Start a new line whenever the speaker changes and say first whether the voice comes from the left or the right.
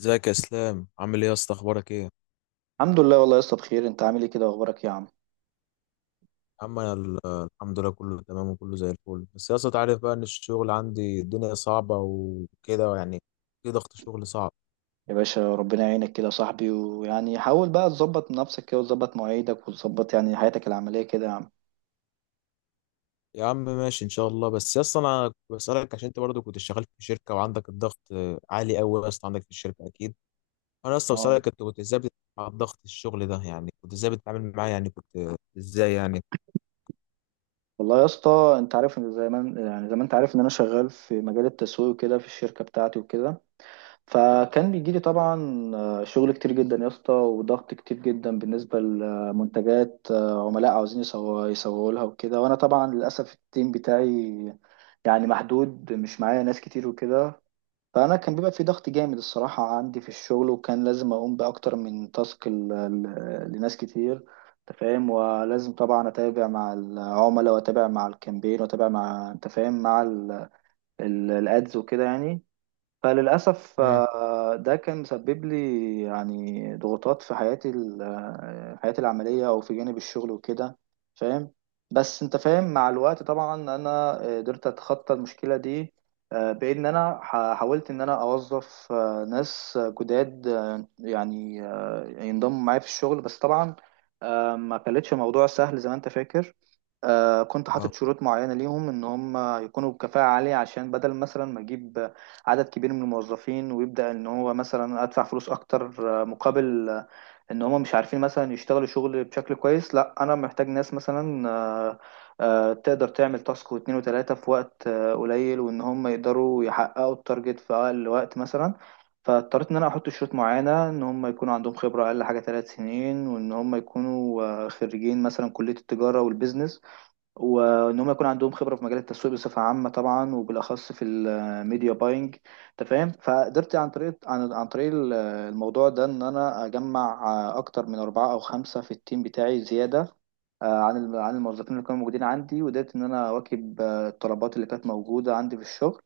left: ازيك يا اسلام؟ عامل ايه يا اسطى؟ اخبارك ايه يا
right: الحمد لله والله يا اسطى، بخير. انت عامل ايه كده واخبارك يا عم؟
left: عم؟ الحمد لله، كله تمام وكله زي الفل. بس يا اسطى، تعرف بقى ان الشغل عندي الدنيا صعبه وكده يعني، في ضغط شغل صعب.
right: يا باشا، ربنا يعينك كده يا صاحبي، ويعني حاول بقى تظبط نفسك كده، وتظبط مواعيدك، وتظبط يعني حياتك العمليه كده يا عم.
left: يا عم ماشي ان شاء الله. بس يا اسطى، انا كنت بسالك عشان انت برضه كنت شغال في شركه وعندك الضغط عالي قوي يا اسطى عندك في الشركه اكيد. انا يا اسطى
right: اه،
left: بسالك، انت كنت ازاي بتتعامل مع ضغط الشغل ده؟ يعني كنت ازاي بتتعامل معاه؟ يعني كنت ازاي يعني؟
right: والله يا اسطى، انت عارف ان زي ما انت عارف ان انا شغال في مجال التسويق وكده في الشركه بتاعتي وكده. فكان بيجي لي طبعا شغل كتير جدا يا اسطى، وضغط كتير جدا بالنسبه لمنتجات، عملاء عاوزين يسوقوا لها وكده. وانا طبعا للاسف التيم بتاعي يعني محدود، مش معايا ناس كتير وكده. فأنا كان بيبقى في ضغط جامد الصراحة عندي في الشغل، وكان لازم أقوم بأكتر من تاسك لناس كتير. أنت فاهم، ولازم طبعا أتابع مع العملاء، وأتابع مع الكامبين، وأتابع مع أنت فاهم مع الأدز وكده يعني. فللأسف
left: مم.
right: ده كان مسبب لي يعني ضغوطات في حياتي ال- آه، حياتي العملية، أو في جانب الشغل وكده. فاهم. بس أنت فاهم، مع الوقت طبعا أنا قدرت أتخطى المشكلة دي، بإن أنا حاولت إن أنا أوظف ناس جداد، يعني ينضموا معايا في الشغل. بس طبعا ما كانتش موضوع سهل زي ما أنت فاكر. كنت
left: اه.
right: حاطط شروط معينة ليهم إن هم يكونوا بكفاءة عالية، عشان بدل مثلا ما أجيب عدد كبير من الموظفين ويبدأ ان هو مثلا ادفع فلوس اكتر مقابل، ان هم مش عارفين مثلا يشتغلوا شغل بشكل كويس. لا، انا محتاج ناس مثلا تقدر تعمل تاسك واتنين وتلاتة في وقت قليل، وان هم يقدروا يحققوا التارجت في اقل وقت مثلا. فاضطريت ان انا احط شروط معينة ان هم يكونوا عندهم خبرة اقل حاجة 3 سنين، وان هم يكونوا خريجين مثلا كلية التجارة والبيزنس، وان هم يكون عندهم خبره في مجال التسويق بصفه عامه طبعا، وبالاخص في الميديا باينج. انت فاهم، فقدرت عن طريق الموضوع ده ان انا اجمع اكتر من 4 او 5 في التيم بتاعي زياده عن الموظفين اللي كانوا موجودين عندي، وقدرت ان انا اواكب الطلبات اللي كانت موجوده عندي في الشغل.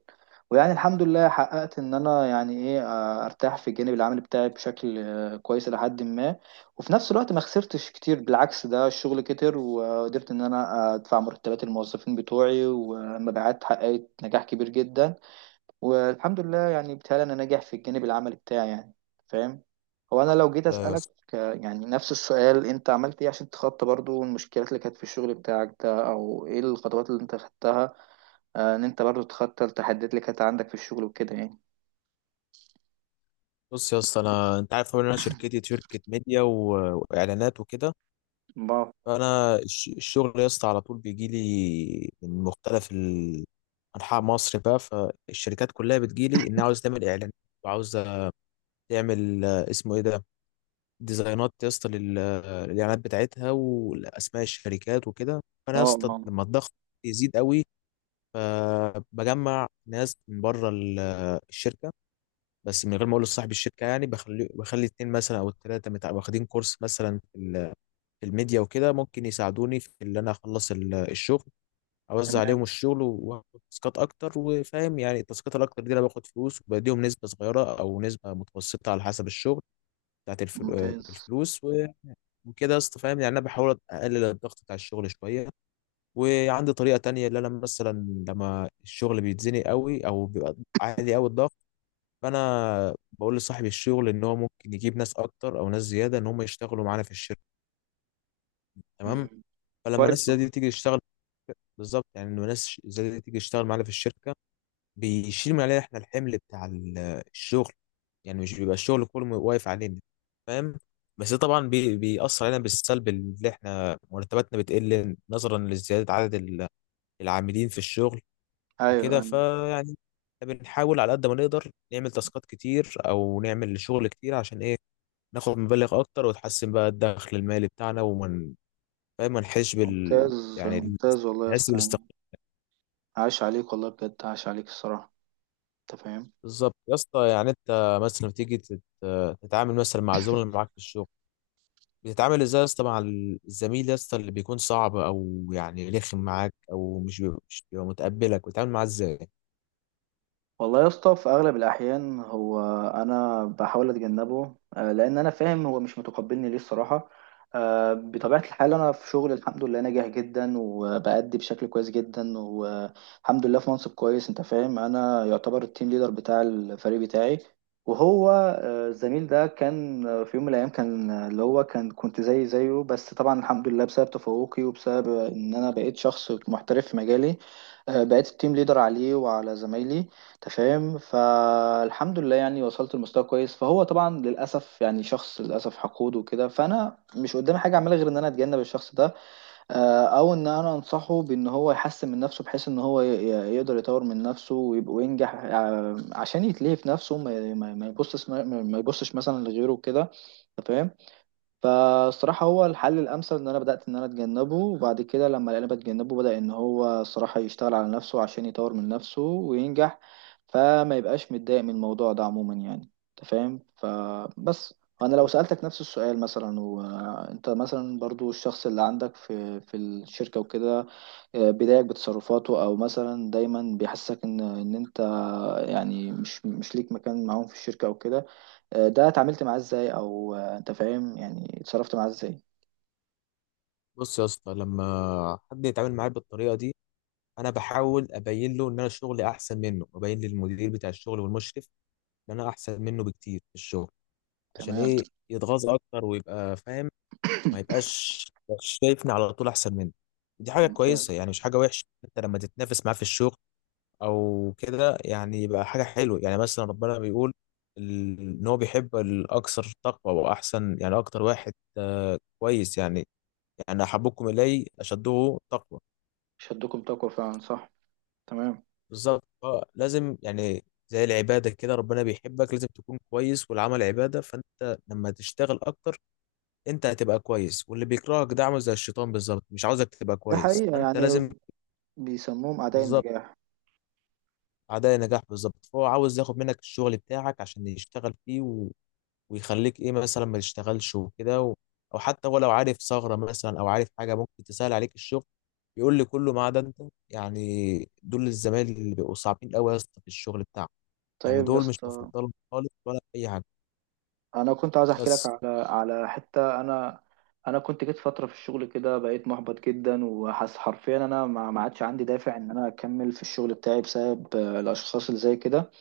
right: ويعني الحمد لله حققت ان انا يعني ايه ارتاح في الجانب العملي بتاعي بشكل كويس الى حد ما. وفي نفس الوقت ما خسرتش كتير، بالعكس ده الشغل كتر، وقدرت ان انا ادفع مرتبات الموظفين بتوعي، والمبيعات حققت نجاح كبير جدا، والحمد لله يعني بتهيألي انا ناجح في الجانب العملي بتاعي يعني. فاهم. هو انا لو جيت
left: لا يا
right: اسألك
left: اسطى.
right: يعني نفس السؤال، انت عملت ايه عشان تتخطى برضو المشكلات اللي كانت في الشغل بتاعك ده؟ او ايه الخطوات اللي انت خدتها ان انت برضو تتخطى التحديات اللي كانت عندك في الشغل وكده يعني؟
left: بص يا اسطى، انا انت عارف طبعا ان انا شركتي شركه ميديا و... واعلانات وكده.
right: الله.
left: الشغل يا اسطى على طول بيجي لي من مختلف انحاء مصر بقى. فالشركات كلها بتجي لي انها عاوز تعمل اعلان وعاوزه تعمل اسمه ايه ده، ديزاينات يا اسطى للاعلانات بتاعتها والاسماء الشركات وكده. فانا
right: اه.
left: يا اسطى
right: آه.
left: لما الضغط يزيد قوي، فبجمع ناس من بره الشركه، بس من غير ما اقول لصاحب الشركه. يعني بخلي اتنين مثلا او التلاته واخدين كورس مثلا الميديا وكده، ممكن يساعدوني في اللي انا اخلص الشغل، اوزع عليهم
right: تمام.
left: الشغل واخد تاسكات اكتر. وفاهم يعني التاسكات الاكتر دي انا باخد فلوس وبديهم نسبه صغيره او نسبه متوسطه على حسب الشغل بتاعت
right: ممتاز.
left: الفلوس و- وكده يا اسطى. فاهم يعني انا بحاول اقلل الضغط بتاع الشغل شويه. وعندي طريقه تانية، اللي انا مثلا لما الشغل بيتزنق قوي او بيبقى عالي قوي الضغط، فانا بقول لصاحب الشغل ان هو ممكن يجيب ناس اكتر او ناس زياده ان هم يشتغلوا معانا في الشركه. تمام.
right: مم.
left: فلما
right: كويس
left: الناس
right: والله.
left: دي تيجي تشتغل، بالظبط يعني، انه ناس زي دي تيجي تشتغل معانا في الشركه بيشيل من علينا احنا الحمل بتاع الشغل، يعني مش بيبقى الشغل كله واقف علينا. فاهم. بس ده طبعا بيأثر علينا بالسلب، اللي احنا مرتباتنا بتقل نظرا لزياده عدد العاملين في الشغل
right: ايوه،
left: وكده.
right: أيوة.
left: فيعني إحنا بنحاول على قد ما نقدر نعمل تاسكات كتير او نعمل شغل كتير، عشان ايه؟ ناخد مبالغ اكتر وتحسن بقى الدخل المالي بتاعنا، ومن فاهم ما نحسش بال
right: ممتاز،
left: يعني،
right: ممتاز والله يا
left: نحس
right: اسطى يعني.
left: بالاستقرار.
right: عاش عليك والله بجد، عاش عليك الصراحة. انت فاهم.
left: بالظبط يا اسطى. يعني انت مثلا بتيجي تتعامل مثلا مع الزملاء اللي معاك في الشغل، بتتعامل ازاي يا اسطى مع الزميل يا اسطى اللي بيكون صعب او يعني رخم معاك او مش بيبقى متقبلك، بتتعامل معاه ازاي؟
right: والله يا اسطى في اغلب الاحيان هو انا بحاول اتجنبه، لان انا فاهم هو مش متقبلني ليه الصراحه. بطبيعه الحال انا في شغل الحمد لله ناجح جدا، وبأدي بشكل كويس جدا والحمد لله، في منصب كويس. انت فاهم، انا يعتبر التيم ليدر بتاع الفريق بتاعي. وهو الزميل ده كان في يوم من الايام كان اللي هو كان كنت زي زيه، بس طبعا الحمد لله بسبب تفوقي وبسبب ان انا بقيت شخص محترف في مجالي بقيت التيم ليدر عليه وعلى زمايلي. انت فاهم، فالحمد لله يعني وصلت لمستوى كويس. فهو طبعا للاسف يعني شخص للاسف حقود وكده، فانا مش قدامي حاجه اعملها غير ان انا اتجنب الشخص ده، او ان انا انصحه بان هو يحسن من نفسه بحيث ان هو يقدر يطور من نفسه ويبقى وينجح، عشان يتلهي في نفسه ما يبصش مثلا لغيره وكده. انت فاهم، فالصراحة هو الحل الأمثل إن أنا بدأت إن أنا أتجنبه، وبعد كده لما لقينا بتجنبه بدأ إن هو الصراحة يشتغل على نفسه عشان يطور من نفسه وينجح، فما يبقاش متضايق من الموضوع ده عموما يعني. أنت فاهم، فبس أنا لو سألتك نفس السؤال مثلا، وأنت مثلا برضو الشخص اللي عندك في الشركة وكده بيضايقك بتصرفاته، او مثلا دايما بيحسسك ان انت يعني مش ليك مكان معاهم في الشركه او كده، ده اتعاملت معاه ازاي؟ او انت فاهم يعني اتصرفت معاه ازاي؟
left: بص يا اسطى، لما حد يتعامل معايا بالطريقه دي، انا بحاول ابين له ان انا شغلي احسن منه، وابين للمدير بتاع الشغل والمشرف ان انا احسن منه بكتير في الشغل. عشان
right: تمام.
left: ايه؟ يتغاظ اكتر ويبقى فاهم، ما يبقاش يبقاش شايفني على طول احسن منه. دي حاجه كويسه،
right: ممتاز.
left: يعني مش حاجه وحشه. انت لما تتنافس معاه في الشغل او كده، يعني يبقى حاجه حلوه. يعني مثلا ربنا بيقول ان هو بيحب الاكثر تقوى واحسن. يعني اكتر واحد كويس يعني، يعني احبكم الي اشده تقوى.
right: شدكم تقوى، فعلا صح. تمام.
left: بالظبط لازم يعني زي العباده كده، ربنا بيحبك لازم تكون كويس، والعمل عباده. فانت لما تشتغل اكتر انت هتبقى كويس. واللي بيكرهك ده عامل زي الشيطان بالظبط، مش عاوزك تبقى
right: ده
left: كويس.
right: حقيقه
left: فانت
right: يعني،
left: لازم
right: بيسموهم اعداء
left: بالظبط،
right: النجاح.
left: اعداء نجاح بالظبط. فهو عاوز ياخد منك الشغل بتاعك عشان يشتغل فيه، و... ويخليك ايه مثلا ما تشتغلش وكده. و... او حتى هو لو عارف ثغرة مثلا او عارف حاجة ممكن تسهل عليك الشغل، يقول لي كله ما عدا انت. يعني دول الزمايل اللي بيبقوا صعبين قوي يا اسطى في الشغل بتاعهم، يعني
right: طيب يا
left: دول مش
right: اسطى،
left: بفضلهم خالص ولا اي حاجة.
right: انا كنت عايز احكي لك
left: بس
right: على حته. انا كنت جيت فتره في الشغل كده بقيت محبط جدا، وحاسس حرفيا انا ما عادش عندي دافع ان انا اكمل في الشغل بتاعي بسبب الاشخاص اللي زي كده.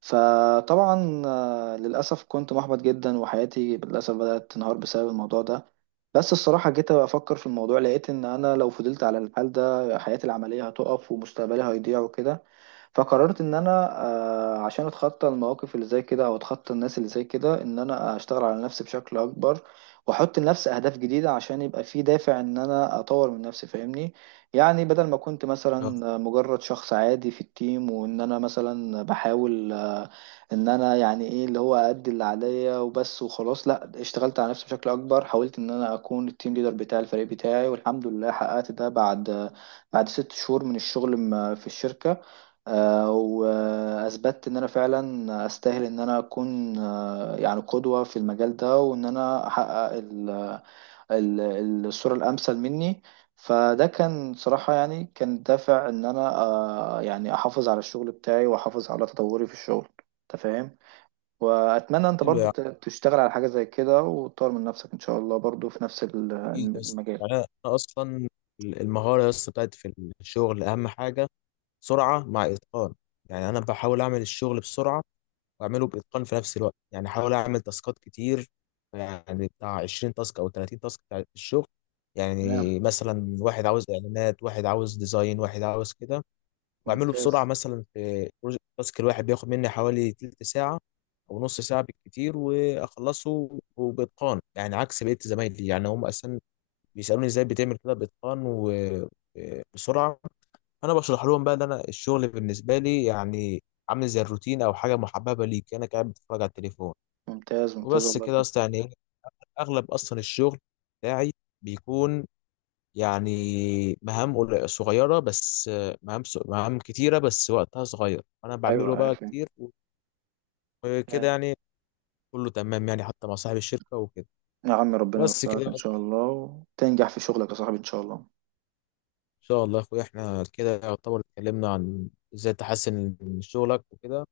right: فطبعا للاسف كنت محبط جدا، وحياتي للاسف بدات تنهار بسبب الموضوع ده. بس الصراحه جيت افكر في الموضوع، لقيت ان انا لو فضلت على الحال ده حياتي العمليه هتقف ومستقبلي هيضيع وكده. فقررت ان انا عشان اتخطى المواقف اللي زي كده، او اتخطى الناس اللي زي كده، ان انا اشتغل على نفسي بشكل اكبر، واحط لنفسي اهداف جديده عشان يبقى في دافع ان انا اطور من نفسي. فاهمني، يعني بدل ما كنت
left: آه،
right: مثلا مجرد شخص عادي في التيم، وان انا مثلا بحاول ان انا يعني ايه اللي هو ادي اللي عليا وبس وخلاص، لا، اشتغلت على نفسي بشكل اكبر، حاولت ان انا اكون التيم ليدر بتاع الفريق بتاعي، والحمد لله حققت ده بعد 6 شهور من الشغل في الشركة. واثبتت ان انا فعلا استاهل ان انا اكون يعني قدوة في المجال ده، وان انا احقق الصورة الامثل مني. فده كان صراحة يعني كان دافع ان انا يعني احافظ على الشغل بتاعي، واحافظ على تطوري في الشغل. انت فاهم، واتمنى انت
left: حلو
right: برضو
left: يعني.
right: تشتغل على حاجة زي كده، وتطور من نفسك ان شاء الله برضو في نفس
left: أكيد يا اسطى.
right: المجال.
left: يعني انا اصلا المهارة يا اسطى بتاعت في الشغل اهم حاجة، سرعة مع اتقان. يعني انا بحاول اعمل الشغل بسرعة واعمله باتقان في نفس الوقت. يعني احاول اعمل تاسكات كتير، يعني بتاع 20 تاسك او 30 تاسك بتاع الشغل.
right: تمام.
left: يعني مثلا واحد عاوز اعلانات، واحد عاوز ديزاين، واحد عاوز كده. واعمله
right: ممتاز،
left: بسرعه. مثلا في بروجكت، التاسك الواحد بياخد مني حوالي تلت ساعه او نص ساعه بالكتير، واخلصه وباتقان، يعني عكس بقيه زمايلي. يعني هم اصلا بيسالوني ازاي بتعمل كده باتقان وبسرعه. انا بشرح لهم بقى ان انا الشغل بالنسبه لي يعني عامل زي الروتين او حاجه محببه ليك، انا قاعد بتفرج على التليفون
right: ممتاز، ممتاز
left: وبس
right: والله
left: كده
right: بجد.
left: اصلا. يعني اغلب اصلا الشغل بتاعي بيكون يعني صغيره، بس مهام كتيره بس وقتها صغير، انا بعمله
right: ايوه، ايوه،
left: بقى
right: فاهم.
left: كتير وكده. يعني كله تمام يعني، حتى مع صاحب الشركه وكده.
right: يا عم ربنا
left: بس
right: يوفقك
left: كده
right: ان شاء
left: اصلا.
right: الله، وتنجح في شغلك يا صاحبي ان شاء الله.
left: ان شاء الله يا اخويا، احنا كده يعتبر اتكلمنا عن ازاي تحسن من شغلك وكده،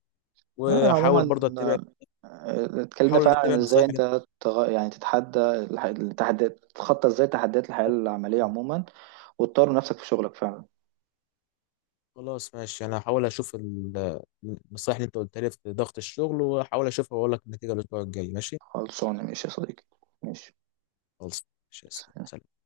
right: عموما
left: وحاول برضه اتبع،
right: اتكلمنا
left: حاول
right: فعلا عن
left: اتبع
right: ازاي
left: نصايح.
right: انت يعني تتحدى التحديات، تتخطى ازاي تحديات الحياة العملية عموما، وتطور نفسك في شغلك فعلا.
left: خلاص ماشي، انا هحاول اشوف النصائح اللي انت قلتها لي في ضغط الشغل واحاول اشوفها واقول لك النتيجه الاسبوع الجاي. ماشي.
right: خلصانه ماشي يا صديقي. ماشي.
left: خلاص ماشي يا اسلام. سلام.